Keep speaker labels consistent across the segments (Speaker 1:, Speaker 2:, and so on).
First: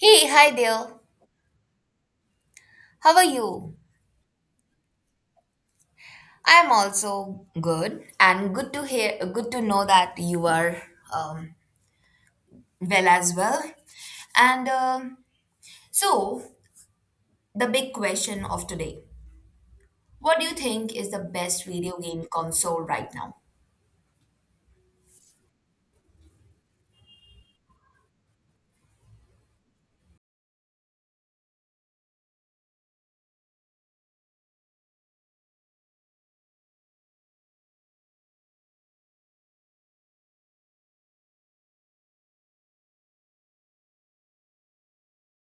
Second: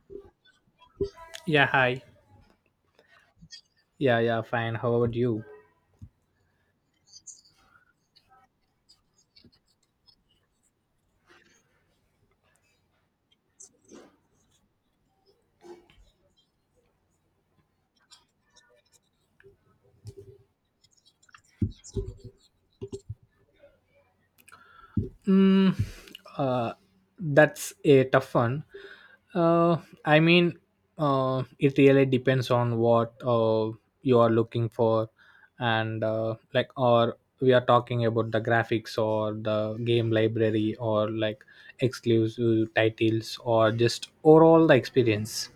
Speaker 1: Hey, hi there.
Speaker 2: Yeah, hi.
Speaker 1: How are you?
Speaker 2: Yeah, yeah, fine. How about you?
Speaker 1: I am also good, and good to hear. Good to know that you are um, well as well. And um, so, the big question of today: What do you think is the best video game console right now?
Speaker 2: Mm, uh, That's a tough one. Uh, I mean, it really depends on what you are looking for, and like, or we are talking about the graphics or the game library or like exclusive titles or just overall the experience.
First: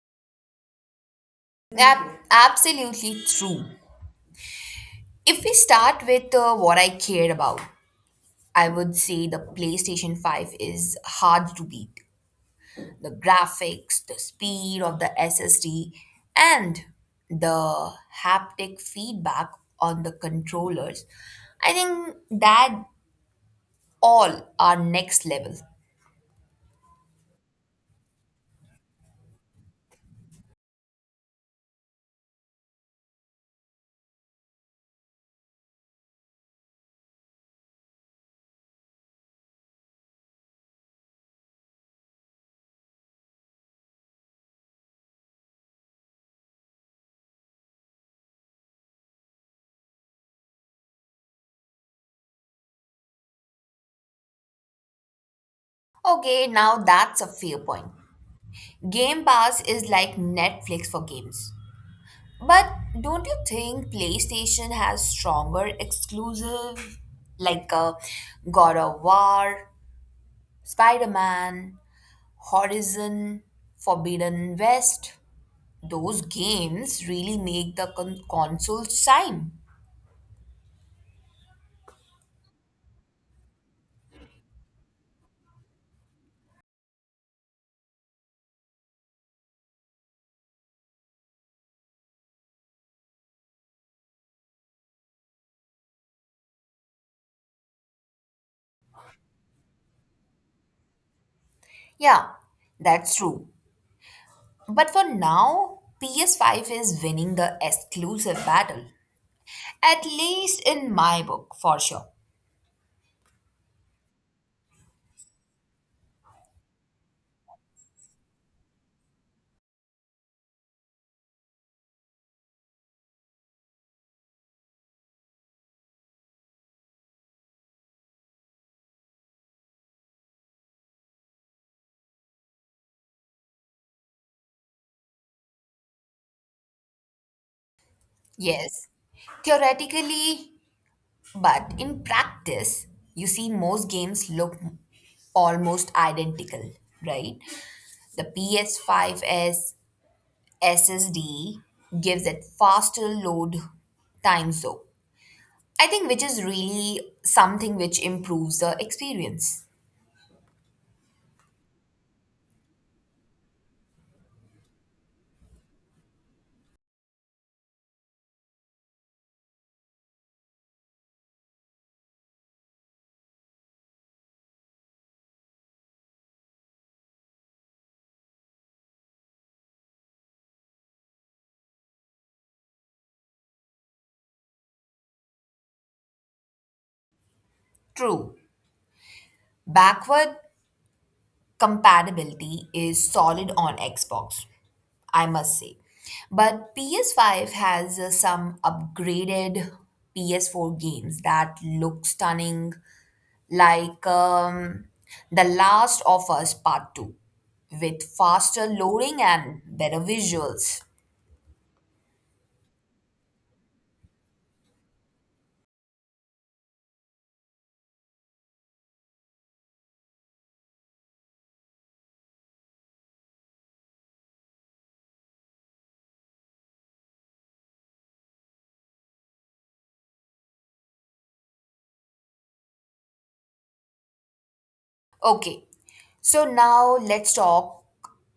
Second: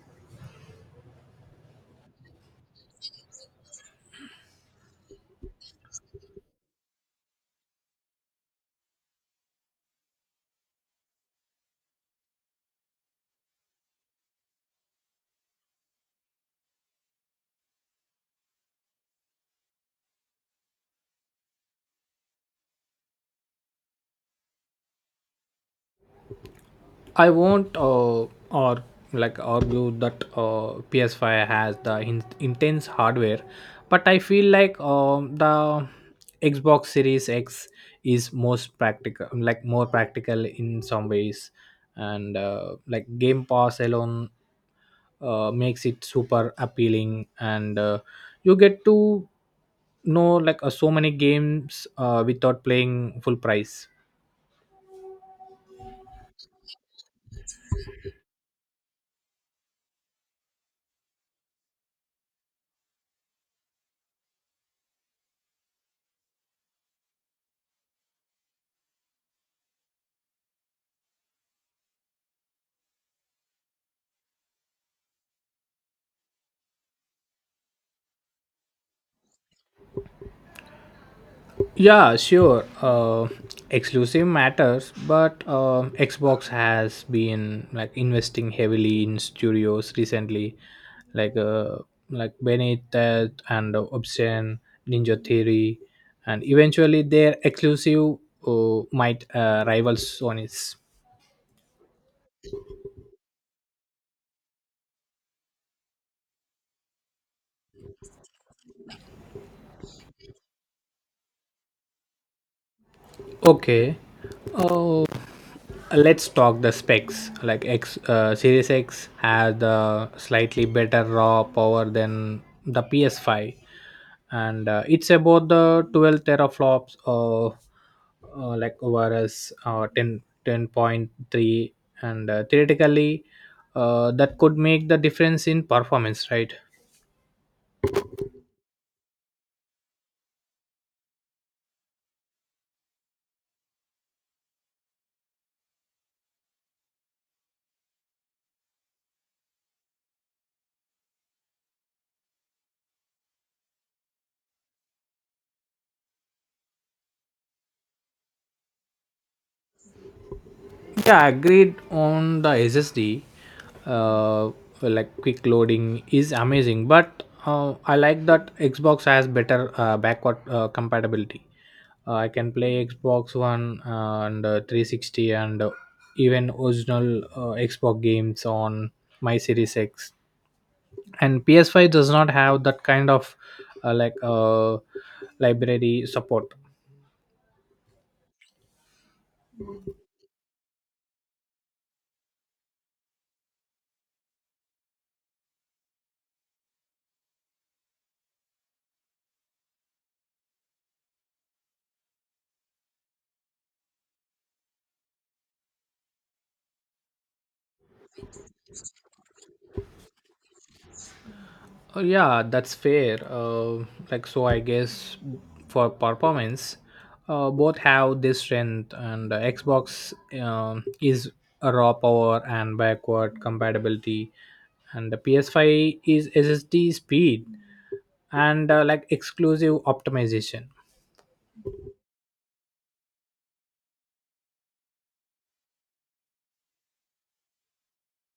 Speaker 1: Absolutely true. If we start with what I cared about, I would say the PlayStation 5 is hard to beat. The graphics, the speed of the SSD, and the haptic feedback on the controllers. I think that all are next level.
Speaker 2: I won't or like argue that PS5 has the intense hardware, but I feel like the Xbox Series X is most practical, like more practical in some ways, and like Game Pass alone makes it super appealing, and you get to know like so many games without playing full price.
Speaker 1: Okay, now that's a fair point. Game Pass is like Netflix for games. But don't you think PlayStation has stronger exclusive like God of War, Spider Man, Horizon, Forbidden West? Those games really make the consoles shine.
Speaker 2: Yeah, sure. Exclusive matters, but Xbox has been like investing heavily in studios recently, like uh, like Benitez and Obsidian, Ninja Theory, and eventually their exclusive might rival Sony's.
Speaker 1: Yeah, that's true. But for now, PS5 is winning the exclusive battle. At least in my book, for sure.
Speaker 2: Okay. Uh, let's talk the specs, like x Series X has the slightly better raw power than the PS5, and it's about the 12 teraflops or like ORS 10 10.3, and theoretically that could make the difference in performance, right?
Speaker 1: Yes, theoretically, but in practice, you see most games look almost identical, right? The PS5's SSD gives it faster load times though, I think, which is really something which improves the experience.
Speaker 2: Yeah, agreed on the SSD. Uh, like quick loading is amazing, but I like that Xbox has better backward compatibility. I can play Xbox One and 360 and even original Xbox games on my Series X. And PS5 does not have that kind of like library support.
Speaker 1: True, backward compatibility is solid on Xbox, I must say. But PS5 has some upgraded PS4 games that look stunning, like The Last of Us Part 2, with faster loading and better visuals.
Speaker 2: Yeah, that's fair. Like so, I guess for performance, both have this strength, and Xbox is a raw power and backward compatibility, and the PS5 is SSD speed and like exclusive optimization.
Speaker 1: Okay, so now let's talk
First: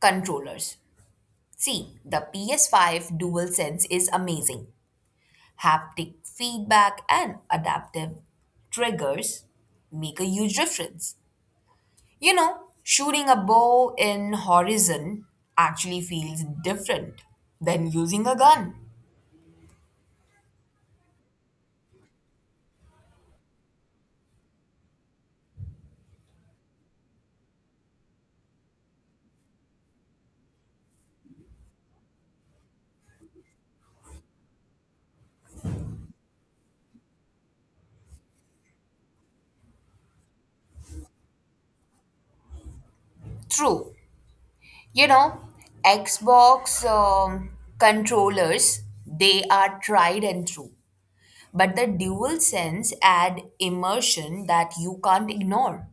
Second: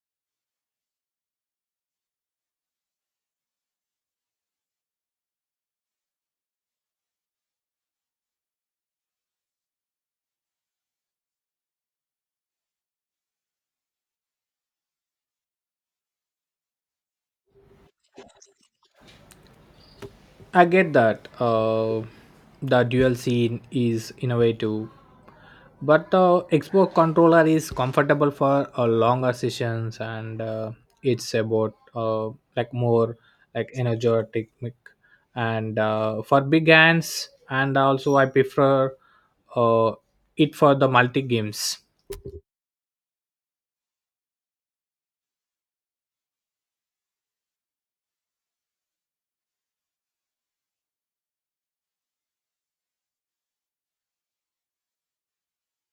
Speaker 1: controllers. See, the PS5 DualSense is amazing. Haptic feedback and adaptive triggers make a huge difference. You know, shooting a bow in Horizon actually feels different than using a gun.
Speaker 2: I get that. The dual scene is innovative, but Xbox controller is comfortable for longer sessions, and it's about like more like energetic, and for big hands. And also I prefer uh, it for the multi games.
Speaker 1: True. You know, Xbox controllers, they are tried and true. But the dual sense add immersion that you can't ignore.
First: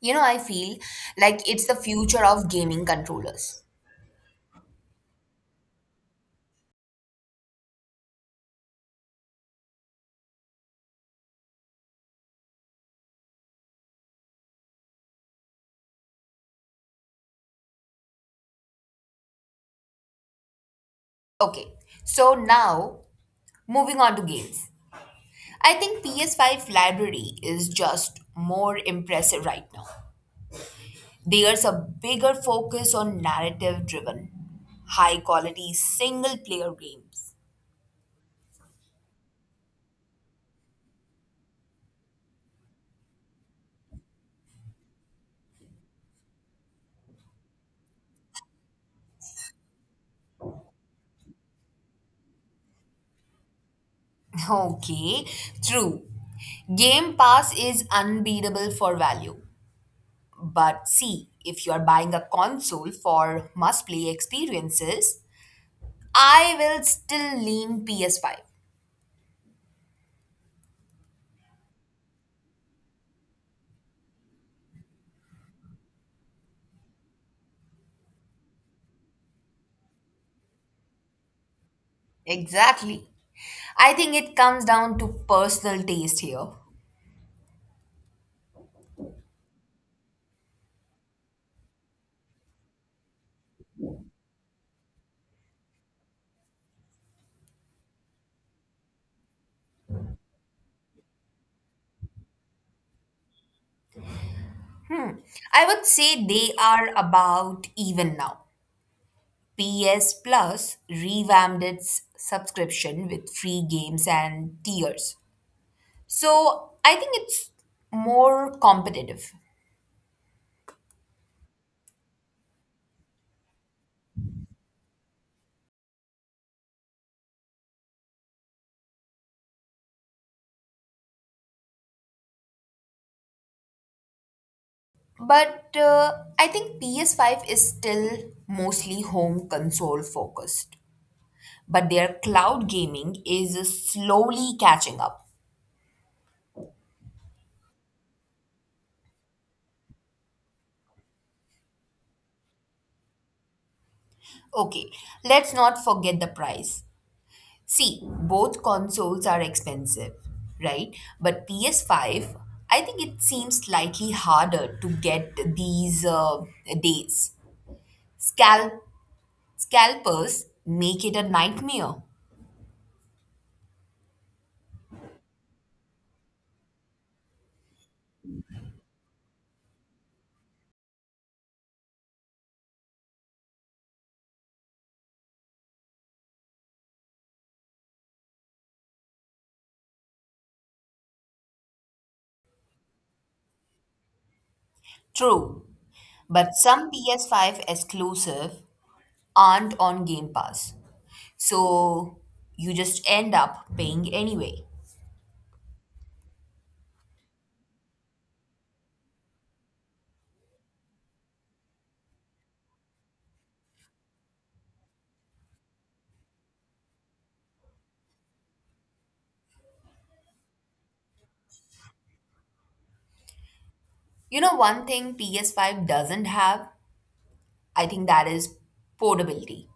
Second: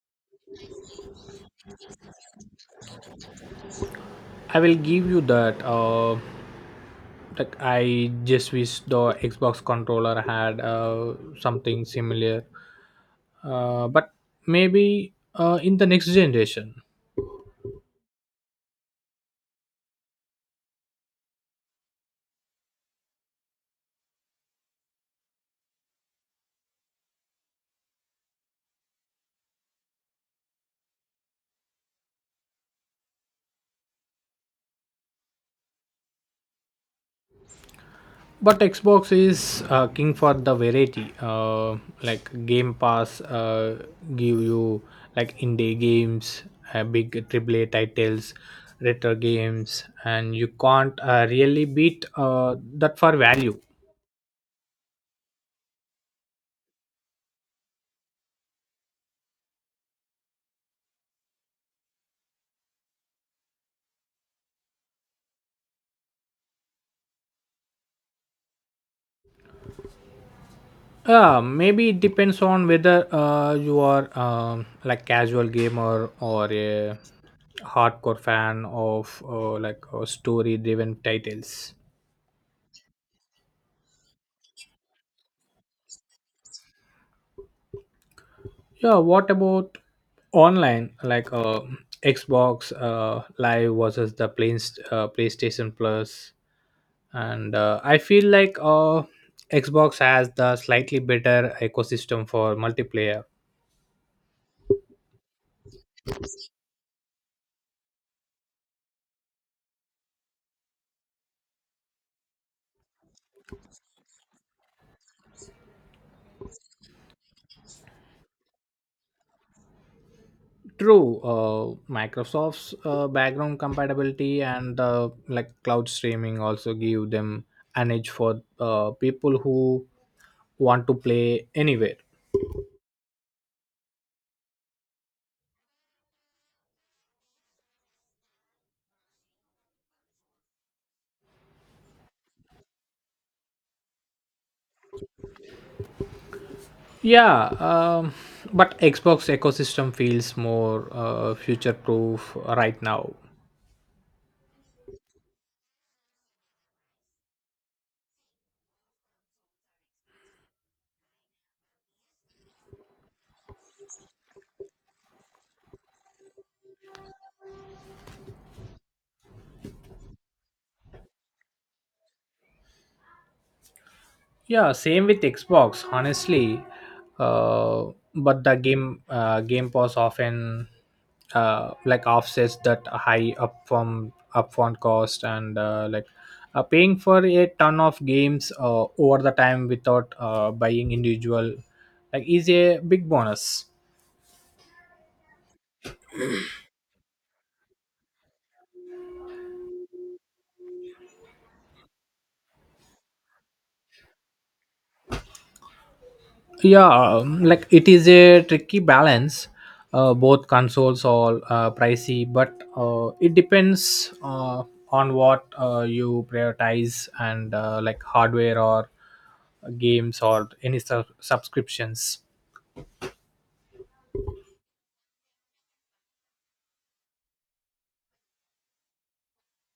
Speaker 1: You know, I feel like it's the future of gaming controllers.
Speaker 2: I will give you that, like I just wish the Xbox controller had something similar, but maybe in the next generation.
Speaker 1: Okay, so now moving on to games. I think PS5 library is just more impressive right now. There's a bigger focus on narrative driven, high quality single player games.
Speaker 2: But Xbox is king for the variety. Like Game Pass give you like indie games, big AAA titles, retro games, and you can't really beat that for value.
Speaker 1: Okay, true. Game Pass is unbeatable for value. But see, if you are buying a console for must play experiences, I will still lean PS5.
Speaker 2: Yeah, maybe it depends on whether you are like casual gamer or a hardcore fan of like story-driven titles.
Speaker 1: Exactly. I think it comes down to personal taste here.
Speaker 2: Yeah, what about online, like Xbox Live versus the plain, PlayStation Plus? And I feel like Xbox has the slightly better ecosystem for multiplayer.
Speaker 1: I would say they are about even now. PS Plus revamped its subscription with free games and tiers. So I think it's more competitive.
Speaker 2: True, Microsoft's background compatibility and like cloud streaming also give them an edge for people who want to play anywhere.
Speaker 1: But I think PS5 is still mostly home console focused. But their cloud gaming is slowly catching up.
Speaker 2: Yeah, but Xbox ecosystem feels more future proof right now.
Speaker 1: Okay, let's not forget the price. See, both consoles are expensive, right? But PS5, I think it seems slightly harder to get these days. Scalp Scalpers make it a nightmare.
Speaker 2: Yeah, same with Xbox, honestly. But the Game Pass often like offsets that high upfront cost, and like paying for a ton of games over the time without buying individual like is a big bonus.
Speaker 1: True, but some PS5 exclusive aren't on Game Pass. So you just end up paying anyway.
Speaker 2: Yeah, like it is a tricky balance. Both consoles are pricey, but it depends on what you prioritize, and like hardware or games or any subscriptions.
Speaker 1: You know one thing PS5 doesn't have? I think that is portability.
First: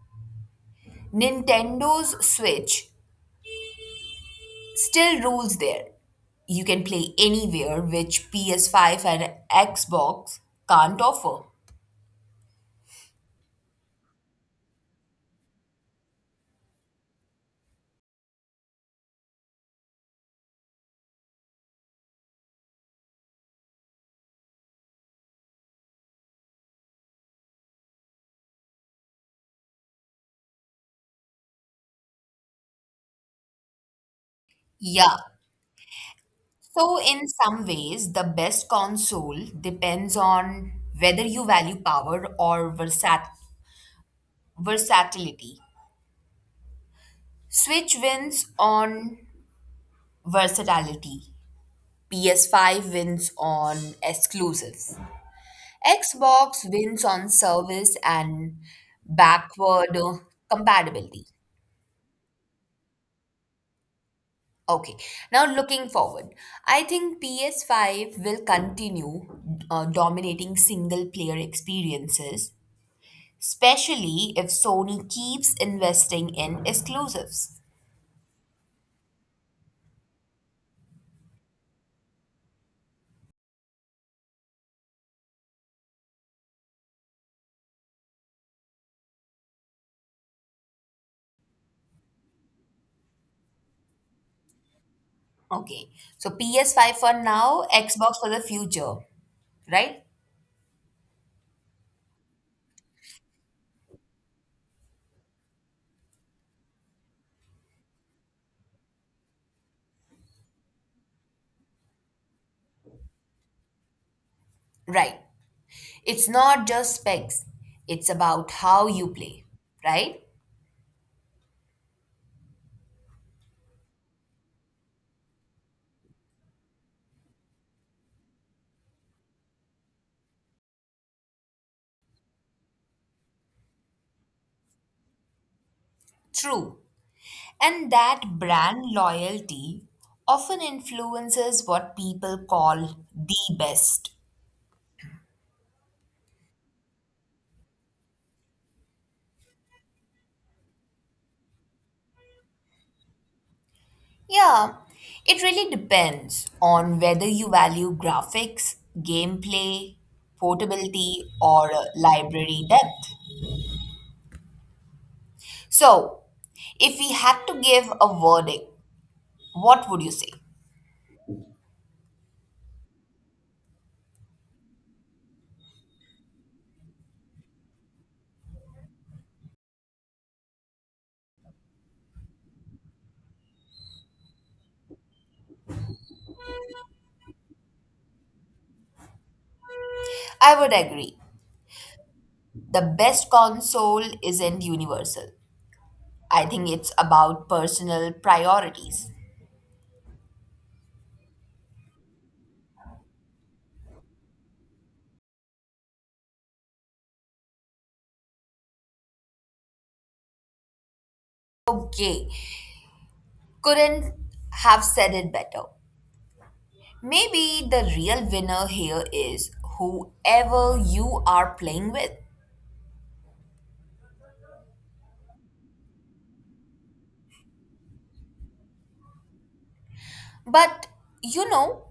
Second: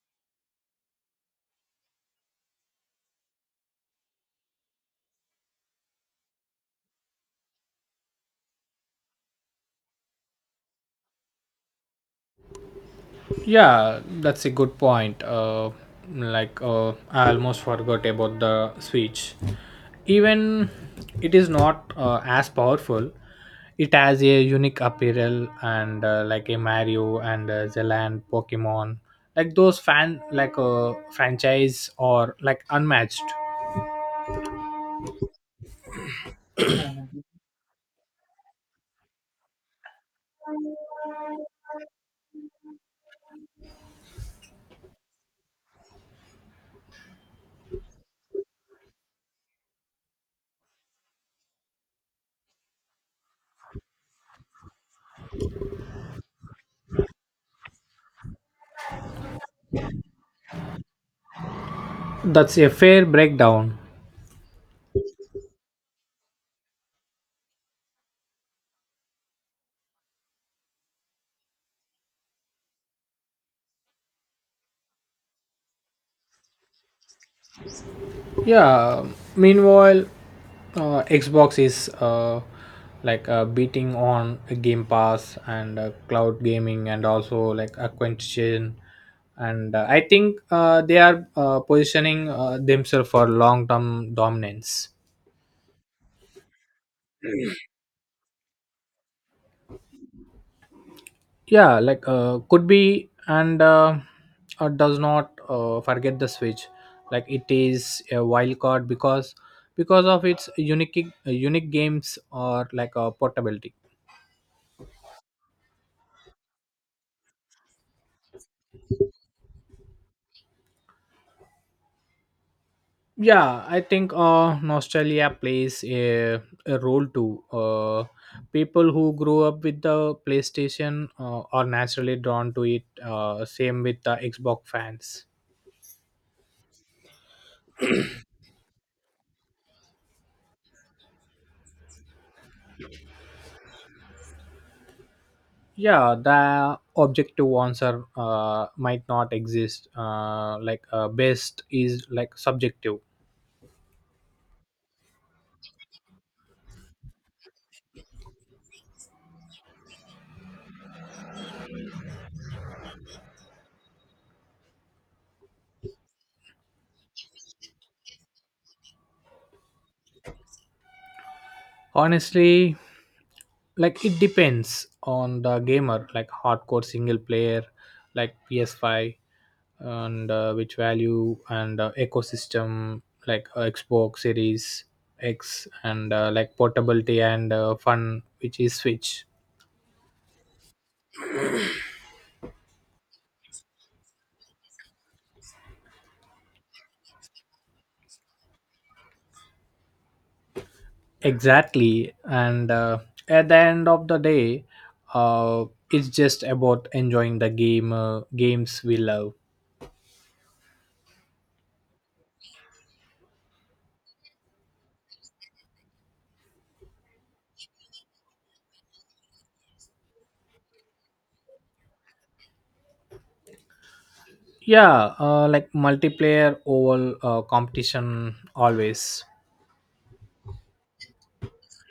Speaker 1: Nintendo's Switch still rules there. You can play anywhere, which PS5 and Xbox can't offer.
Speaker 2: Yeah, that's a good point. Like I almost forgot about the Switch. Even it is not as powerful. It has a unique apparel, and like a Mario and Zeland Pokemon, like those fan like franchise or like unmatched.
Speaker 1: Yeah. So, in some ways, the best console depends on whether you value power or versatility. Switch wins on versatility, PS5 wins on exclusives. Xbox wins on service and backward compatibility.
Speaker 2: That's a fair breakdown.
Speaker 1: Okay, now looking forward, I think PS5 will continue dominating single player experiences, especially if Sony keeps investing in exclusives.
Speaker 2: Yeah. Meanwhile, Xbox is like beating on Game Pass and cloud gaming and also like acquisition. And I think they are positioning themselves for long-term dominance.
Speaker 1: Okay, so PS5 for now, Xbox for the future, right?
Speaker 2: Yeah, like could be, and does not forget the Switch. Like it is a wild card because of its unique games or like portability.
Speaker 1: Right. It's not just specs, it's about how you play, right?
Speaker 2: Yeah, I think nostalgia plays a role too. People who grew up with the PlayStation are naturally drawn to it, same with the Xbox fans.
Speaker 1: True. And that brand loyalty often influences what people call the best.
Speaker 2: Yeah, the objective answer might not exist, like best is like subjective.
Speaker 1: Yeah, it really depends on whether you value graphics, gameplay, portability, or library depth. So, if we had to give a verdict, what would you say?
Speaker 2: Honestly, like it depends on the gamer, like hardcore single player, like PS5, and which value and ecosystem, like Xbox Series X, and like portability and fun, which is Switch.
Speaker 1: I would agree. The best console isn't universal. I think it's about personal priorities.
Speaker 2: Exactly, and at the end of the day, uh, it's just about enjoying the games we love.
Speaker 1: Okay, couldn't have said it better. Maybe the real winner here is whoever you are playing with.
Speaker 2: Yeah, like multiplayer over competition always.
Speaker 1: But you know,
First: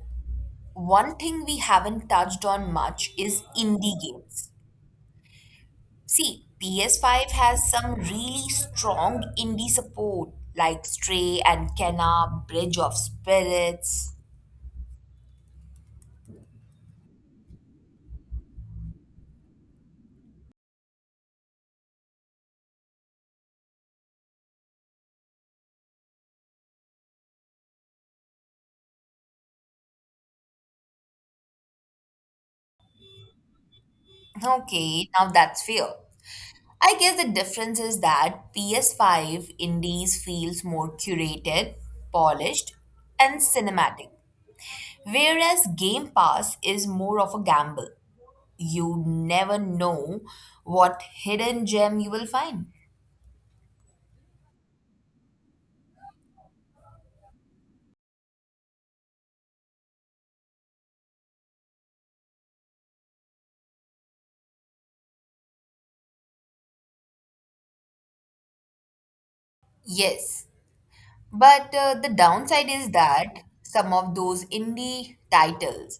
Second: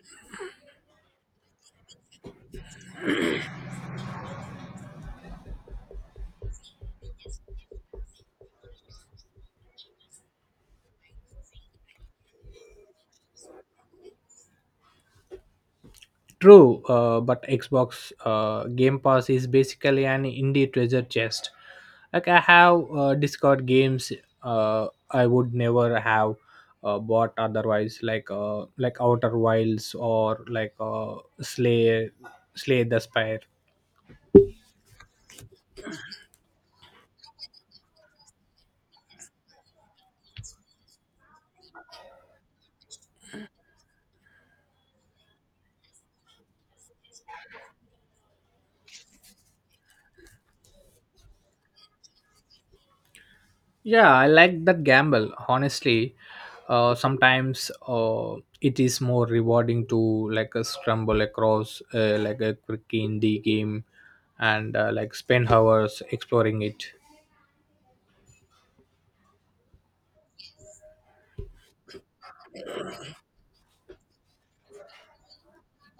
Speaker 1: one thing we haven't touched on much is indie games. See, PS5 has some really strong indie support like Stray and Kena: Bridge of Spirits.
Speaker 2: True, but Xbox Game Pass is basically an indie treasure chest. Like I have discovered games I would never have bought otherwise, like Outer Wilds or like Slay the Spire.
Speaker 1: Okay, now that's fair. I guess the difference is that PS5 indies feels more curated, polished, and cinematic, whereas Game Pass is more of a gamble. You never know what hidden gem you will find.
Speaker 2: Yeah, I like that gamble. Honestly, sometimes it is more rewarding to like a scramble across like a quick indie game, and like spend hours exploring it.
Speaker 1: Yes, but the downside is that some of those indie titles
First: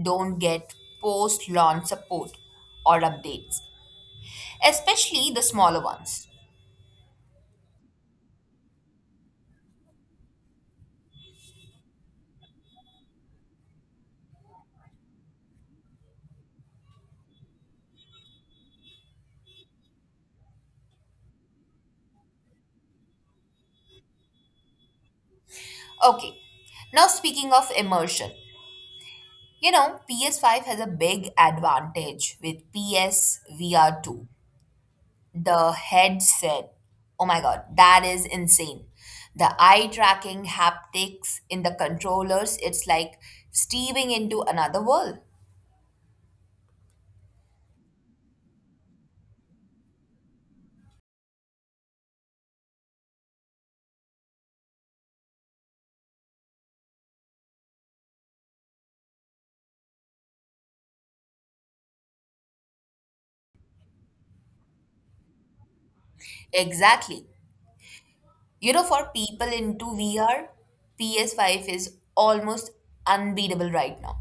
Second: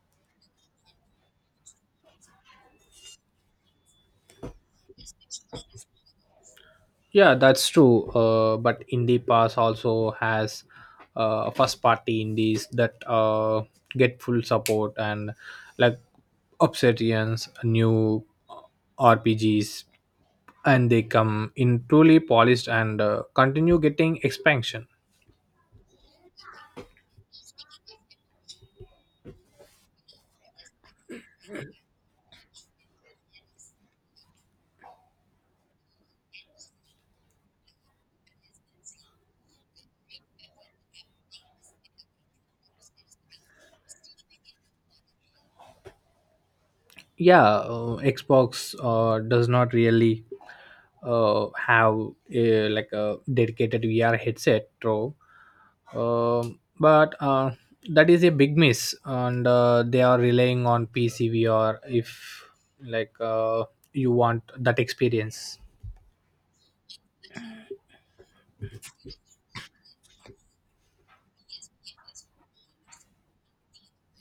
Speaker 1: don't get post launch support or updates, especially the smaller ones.
Speaker 2: Yeah, that's true. But indie pass also has first party indies that get full support and like Obsidian's new RPGs, and they come in truly polished and continue getting expansion.
Speaker 1: Okay, now speaking of immersion. You know, PS5 has a big advantage with PS VR2. The headset, oh my god, that is insane. The eye tracking haptics in the controllers, it's like stepping into another world.
Speaker 2: Yeah, Xbox does not really have like a dedicated VR headset though. Um but that is a big miss, and they are relying on PC VR if like you want that experience.
Speaker 1: Exactly. You know, for people into VR, PS5 is almost unbeatable right now.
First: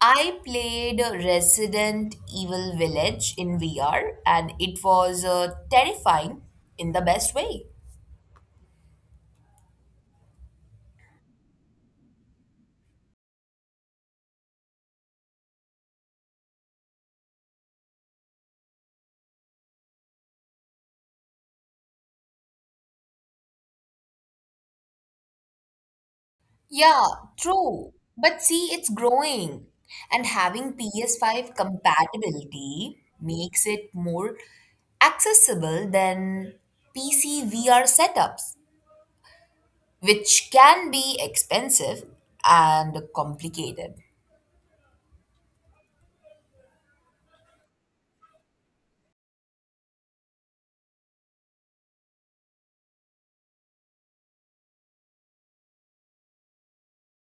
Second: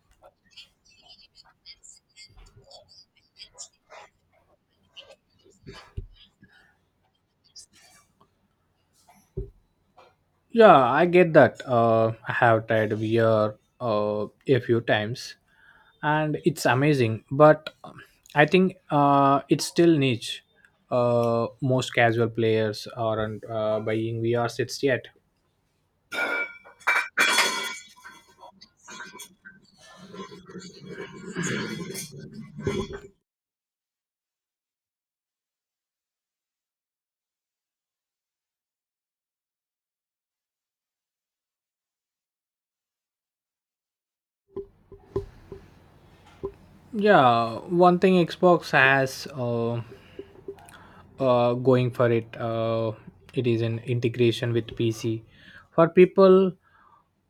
Speaker 1: I played Resident Evil Village in VR and it was terrifying in the best way.
Speaker 2: Yeah, I get that. I have tried VR a few times, and it's amazing. But I think it's still niche. Most casual players aren't buying VR sets yet.
Speaker 1: Yeah, true. But see, it's growing. And having PS5 compatibility makes it more accessible than PC VR setups, which can be expensive and complicated.
Speaker 2: Yeah, one thing Xbox has. Going for it. It is an integration with PC for people,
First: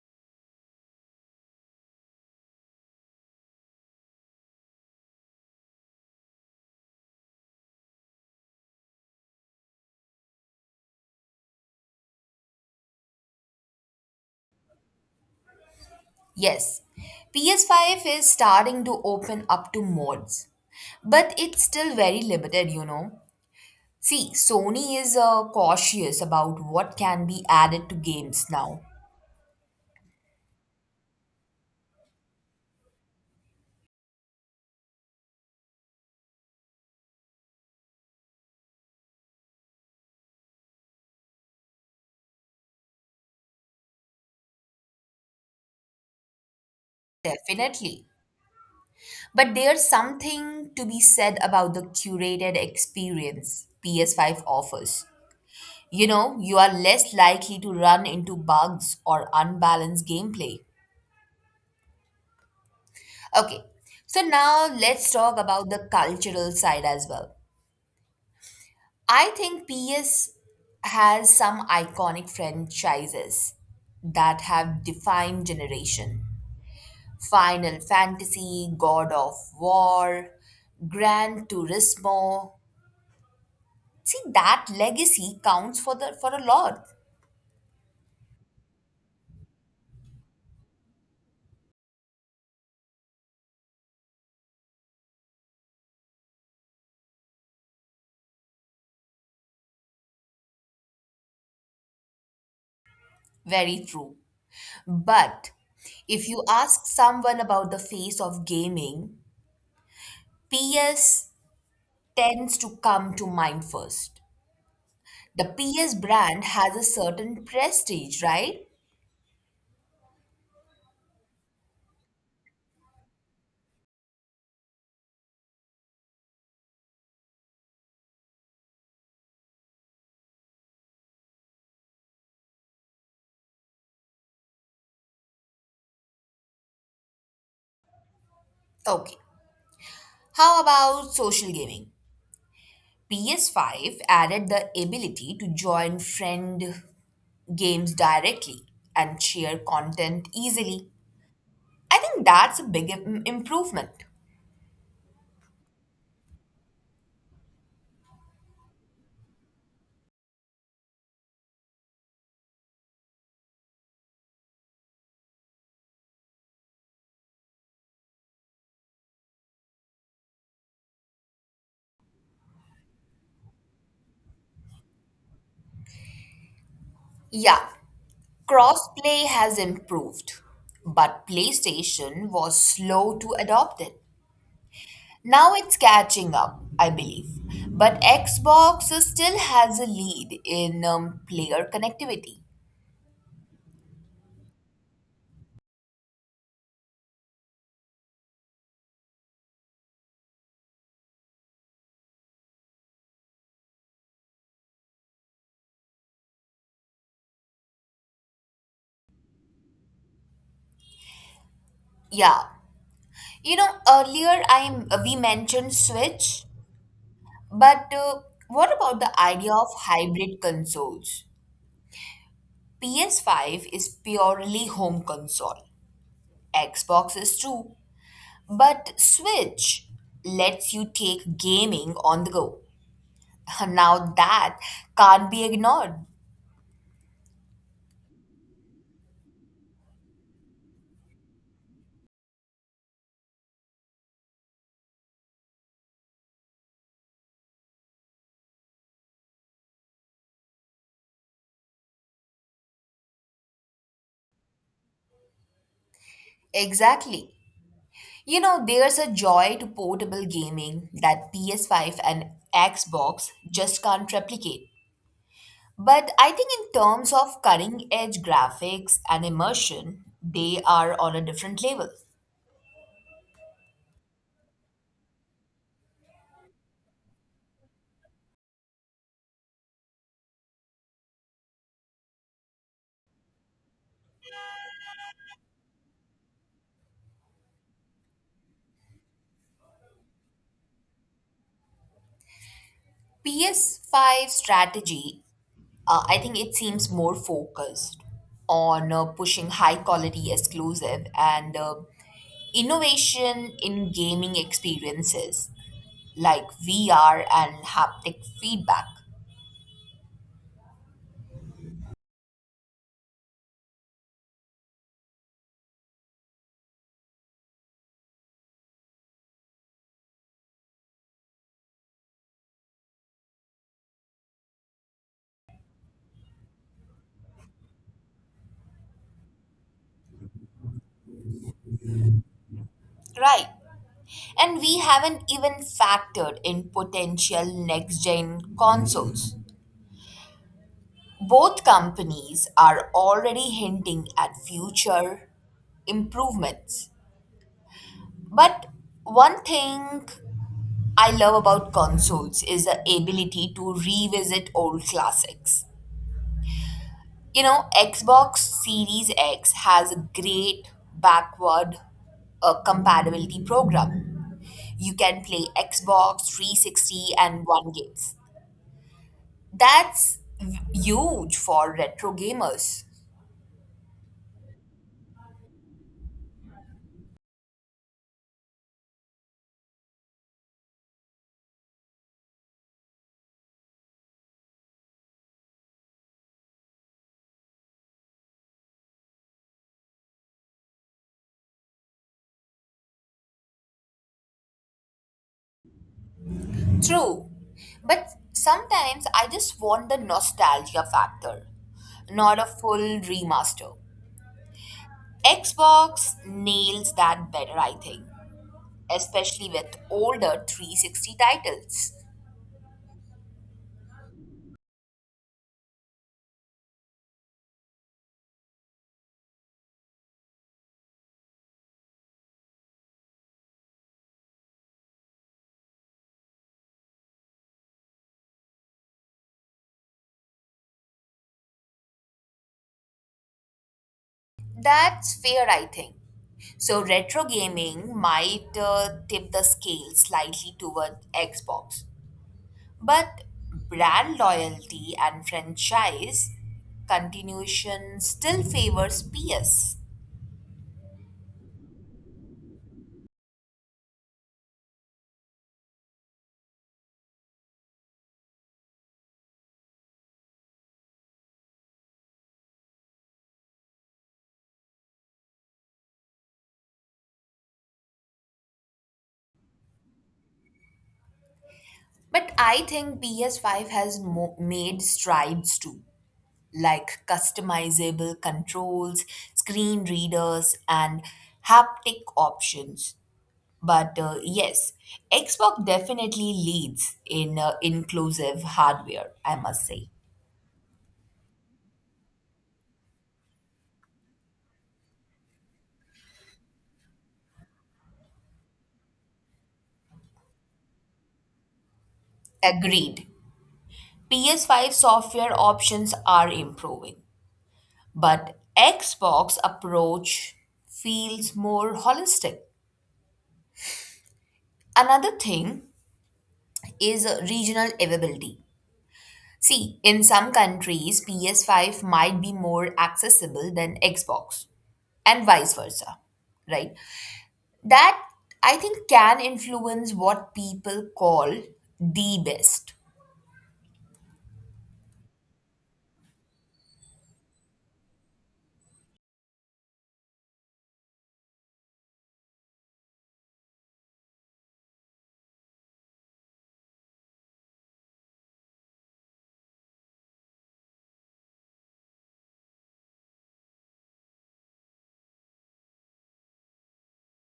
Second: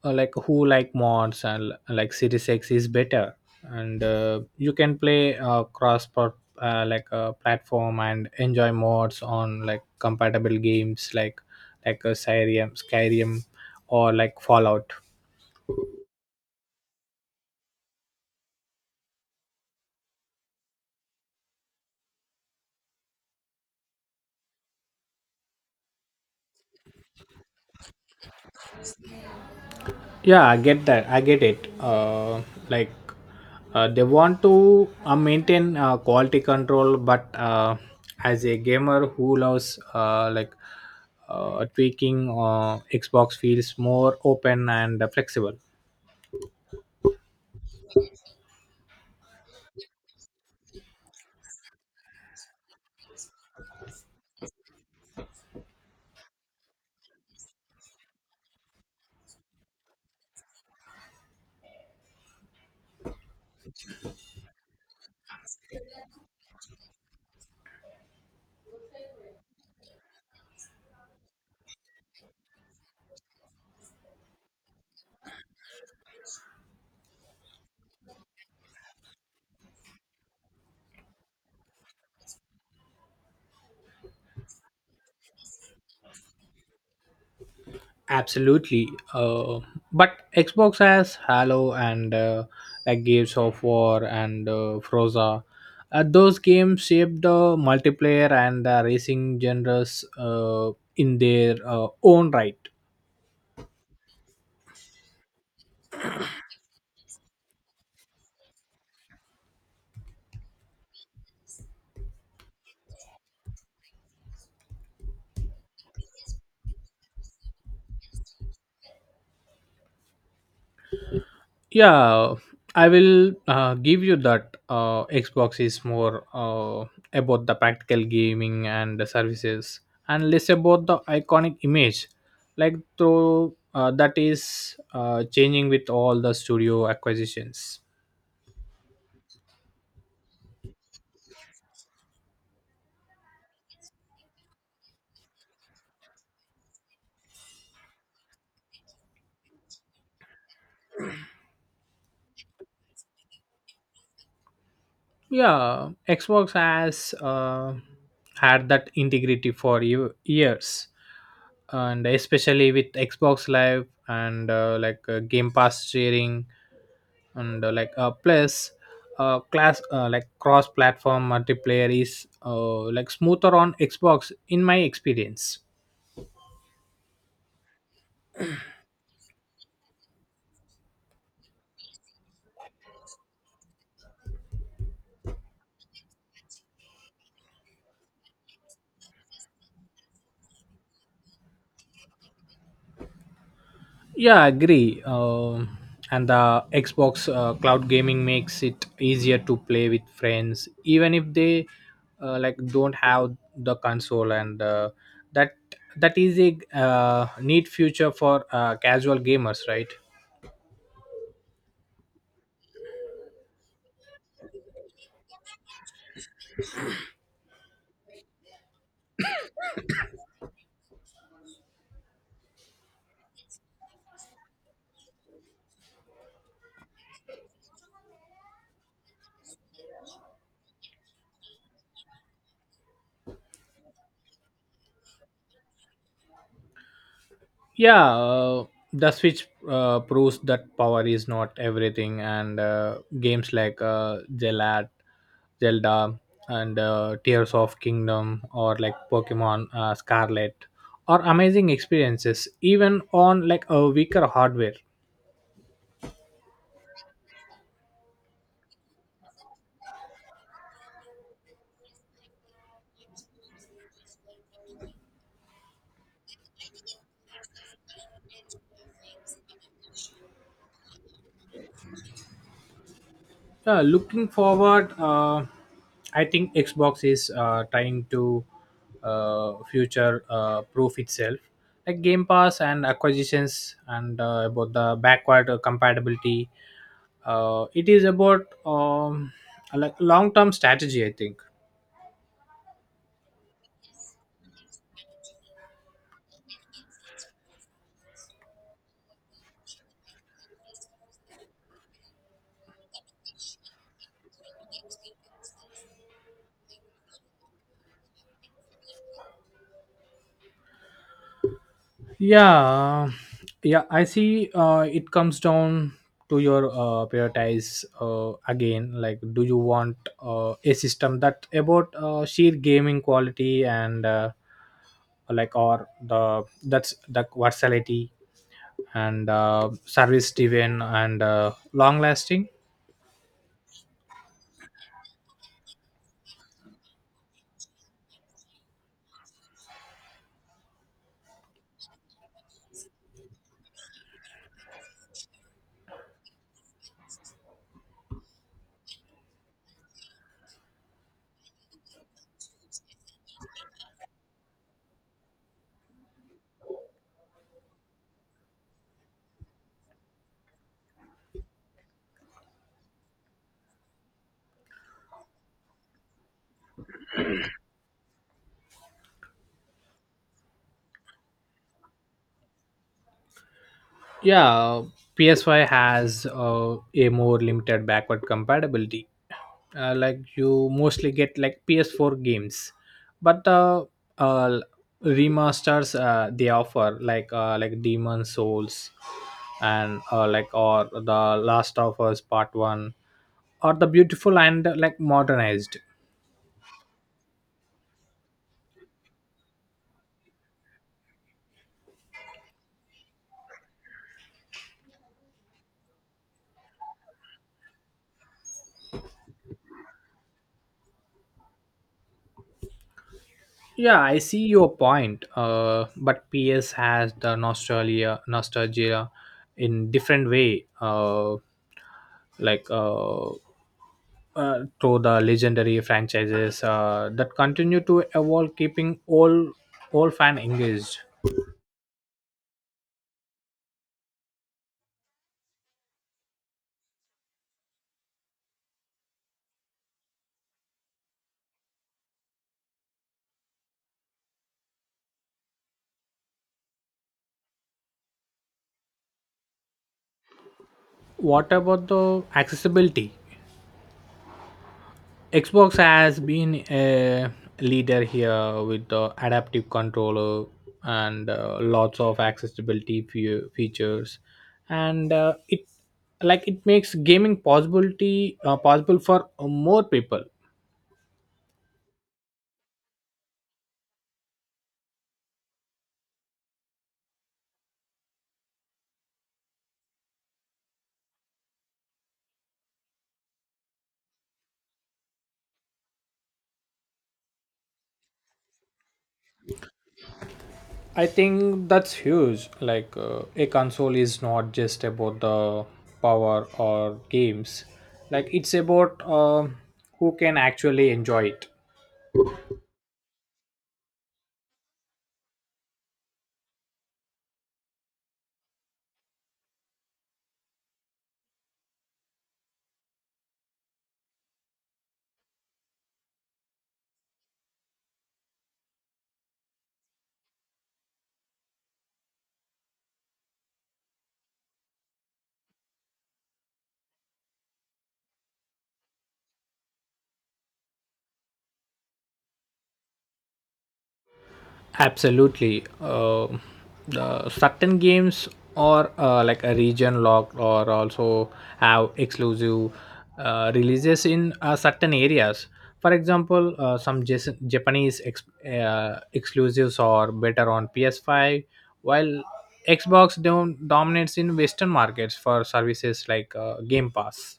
Speaker 2: like who like mods, and like Series X is better, and you can play cross platform and enjoy mods on like compatible games, like Skyrim, or like Fallout.
Speaker 1: Yes, PS5 is starting to open up to mods. But it's still very limited, you know. See, Sony is cautious about what can be added to games now.
Speaker 2: Yeah, I get it. Like they want to maintain quality control, but as a gamer who loves like tweaking, Xbox feels more open and flexible.
Speaker 1: Definitely. But there's something to be said about the curated experience PS5 offers. You know, you are less likely to run into bugs or unbalanced gameplay. Okay, so now let's talk about the cultural side as well. I think PS has some iconic franchises that have defined generation. Final Fantasy, God of War, Gran Turismo. See that legacy counts for the for a lot.
Speaker 2: Absolutely. But Xbox has Halo and like Gears of War and Froza. Those games shaped the multiplayer and the racing genres in their own right.
Speaker 1: Very true. But if you ask someone about the face of gaming, PS tends to come to mind first. The PS brand has a certain prestige, right?
Speaker 2: Yeah, I will give you that. Xbox is more about the practical gaming and the services, and less about the iconic image, like though that is changing with all the studio acquisitions.
Speaker 1: Okay. How about social gaming? PS5 added the ability to join friend games directly and share content easily. I think that's a big improvement.
Speaker 2: Yeah, Xbox has had that integrity for years, and especially with Xbox Live and like Game Pass sharing, and like plus class like cross-platform multiplayer is like smoother on Xbox in my experience.
Speaker 1: Yeah, crossplay has improved, but PlayStation was slow to adopt it. Now it's catching up, I believe. But Xbox still has a lead in player connectivity.
Speaker 2: Yeah, I agree. And the Xbox cloud gaming makes it easier to play with friends, even if they like don't have the console, and that that is a neat future for casual gamers, right?
Speaker 1: Yeah. You know, earlier I we mentioned Switch, but what about the idea of hybrid consoles? PS5 is purely home console. Xbox is too, but Switch lets you take gaming on the go. Now that can't be ignored.
Speaker 2: Yeah, the Switch proves that power is not everything, and games like Zelda and Tears of Kingdom or like Pokemon Scarlet are amazing experiences even on like a weaker hardware.
Speaker 1: Exactly. You know, there's a joy to portable gaming that PS5 and Xbox just can't replicate. But I think, in terms of cutting edge graphics and immersion, they are on a different level.
Speaker 2: Yeah, looking forward, I think Xbox is trying to future proof itself, like Game Pass and acquisitions, and about the backward compatibility. It is about like long term strategy, I think.
Speaker 1: PS5 strategy, I think it seems more focused on pushing high quality exclusive and innovation in gaming experiences like VR and haptic feedback.
Speaker 2: Yeah, yeah, I see, it comes down to your prioritize again, like do you want a system that about sheer gaming quality, and like or the that's the versatility, and service driven, and long lasting.
Speaker 1: Right. And we haven't even factored in potential next gen consoles. Both companies are already hinting at future improvements. But one thing I love about consoles is the ability to revisit old classics. You know, Xbox Series X has a great backward compatibility program. You can play Xbox 360 and 1 gigs. That's huge for retro gamers.
Speaker 2: Yeah, PS5 has a more limited backward compatibility. Like you mostly get like PS4 games, but uh, remasters they offer like Demon Souls, and like or the Last of Us Part One, or the beautiful and like modernized.
Speaker 1: True, but sometimes I just want the nostalgia factor, not a full remaster. Xbox nails that better, I think, especially with older 360 titles.
Speaker 2: Yeah, I see your point. But PS has the nostalgia in different way. Like to the legendary franchises that continue to evolve, keeping all fan engaged.
Speaker 1: That's fair, I think. So, retro gaming might tip the scale slightly toward Xbox, but brand loyalty and franchise continuation still favors PS.
Speaker 2: What about the accessibility? Xbox has been a leader here with the adaptive controller and lots of accessibility features, and it makes gaming possibility possible for more people.
Speaker 1: But I think PS5 has made strides too, like customizable controls, screen readers, and haptic options. But yes, Xbox definitely leads in inclusive hardware, I must say.
Speaker 2: I think that's huge, like a console is not just about the power or games, like it's about who can actually enjoy it.
Speaker 1: Agreed. PS5 software options are improving, but Xbox approach feels more holistic. Another thing is regional availability. See, in some countries, PS5 might be more accessible than Xbox, and vice versa, right? That I think can influence what people call the best.
Speaker 2: Absolutely. The certain games or like a region locked or also have exclusive releases in certain areas. For example, some Japanese exclusives are better on PS5, while Xbox dominates in Western markets for services like Game Pass.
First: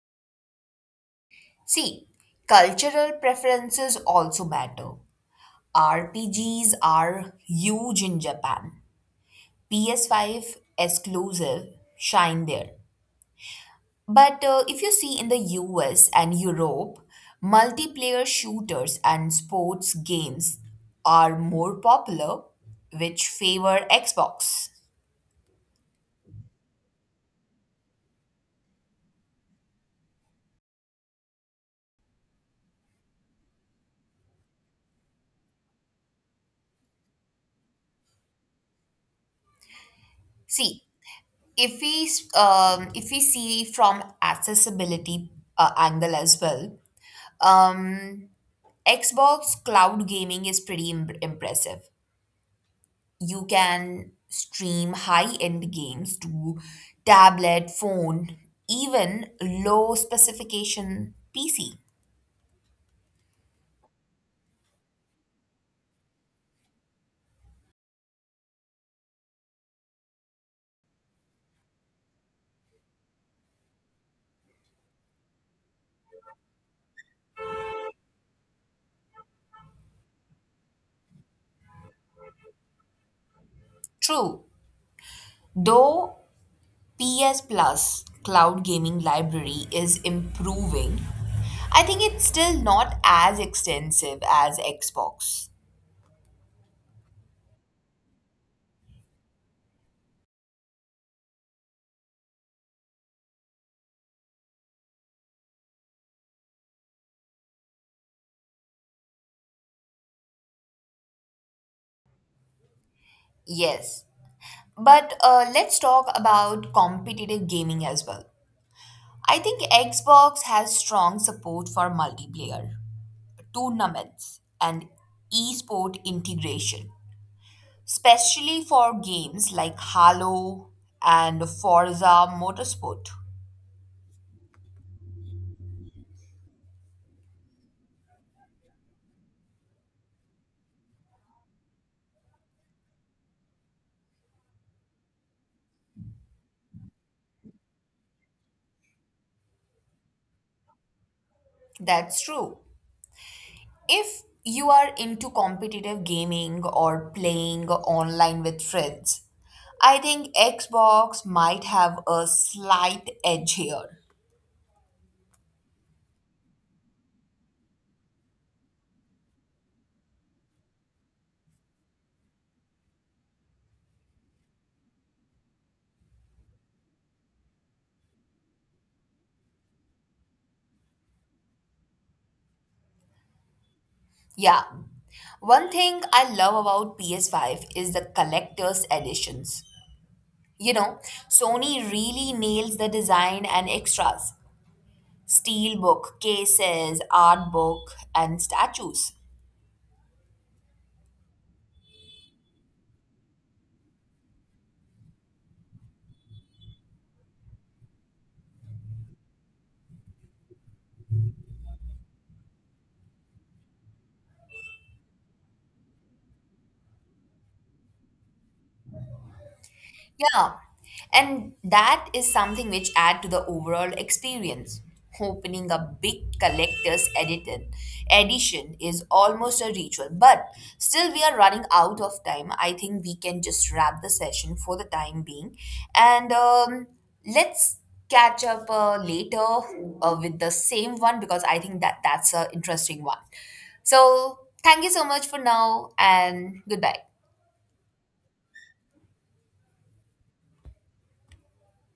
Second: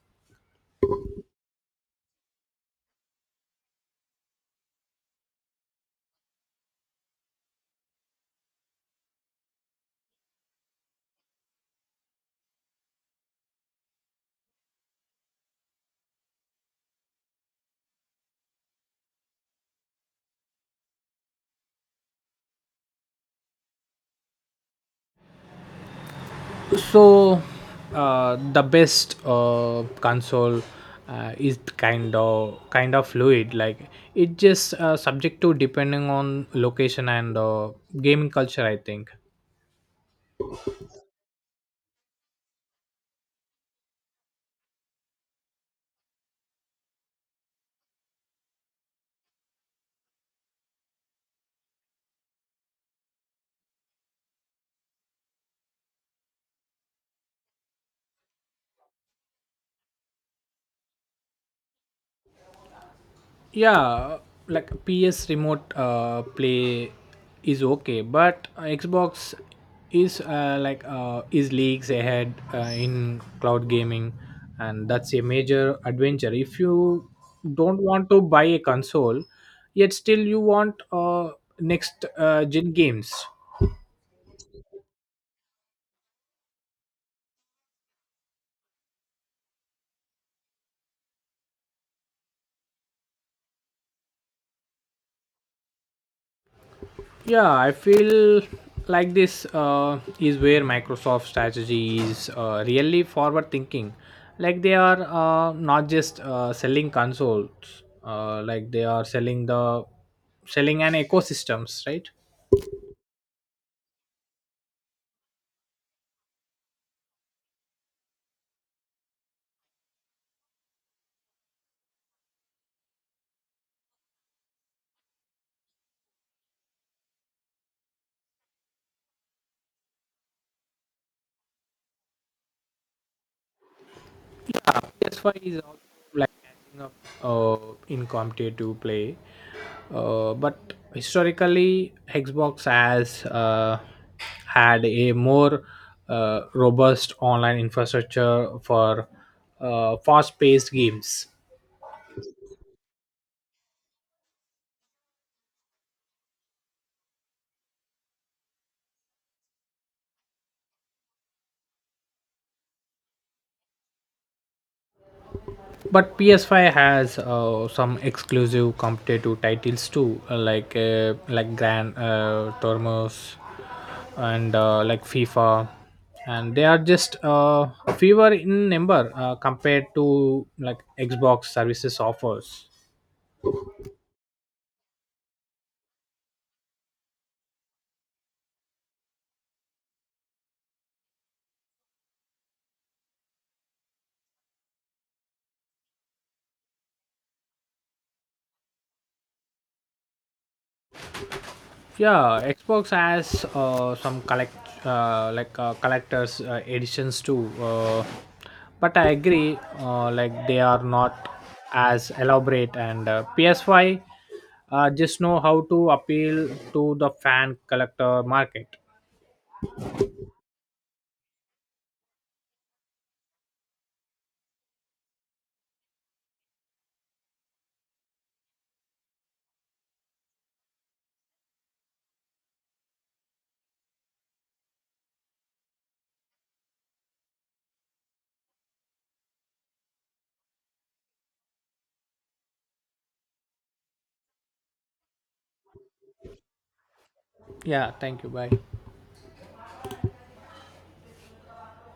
Speaker 1: See, cultural preferences also matter. RPGs are huge in Japan. PS5 exclusive shine there. But if you see in the US and Europe, multiplayer shooters and sports games are more popular, which favor Xbox.
Speaker 2: So the best console is kind of fluid. Like it just subject to depending on location and gaming culture, I think.
Speaker 1: See, if we if we see from accessibility angle as well, um, Xbox cloud gaming is pretty impressive. You can stream high-end games to tablet, phone, even low specification PC.
Speaker 2: Yeah, like PS remote play is okay, but Xbox is like is leagues ahead in cloud gaming. And that's a major adventure if you don't want to buy a console, yet still you want next gen games.
Speaker 1: True, though PS Plus cloud gaming library is improving, I think it's still not as extensive as Xbox.
Speaker 2: Yeah, I feel like this is where Microsoft strategy is really forward thinking. Like they are not just selling consoles, like they are selling an ecosystems, right?
Speaker 1: Yes. But let's talk about competitive gaming as well. I think Xbox has strong support for multiplayer, tournaments, and esport integration, especially for games like Halo and Forza Motorsport.
Speaker 2: That's why is also like catching up uh, in competitive play. But historically, Xbox has had a more robust online infrastructure for fast-paced games.
Speaker 1: That's true. If you are into competitive gaming or playing online with friends, I think Xbox might have a slight edge here.
Speaker 2: But PS5 has some exclusive competitive titles too, like Grand Tormos and like FIFA, and they are just fewer in number compared to like Xbox services offers.
Speaker 1: Yeah. One thing I love about PS5 is the collector's editions. You know, Sony really nails the design and extras. Steelbook, cases, art book, and statues.
Speaker 2: Yeah, Xbox has some collect like collectors editions too. But I agree, like they are not as elaborate, and PS5 just know how to appeal to the fan collector market.
Speaker 1: Yeah, and that is something which add to the overall experience. Opening a big collector's edited edition is almost a ritual, but still we are running out of time. I think we can just wrap the session for the time being, and let's catch up later with the same one because I think that's an interesting one. So thank you so much for now, and goodbye.
Speaker 2: Yeah, thank you. Bye.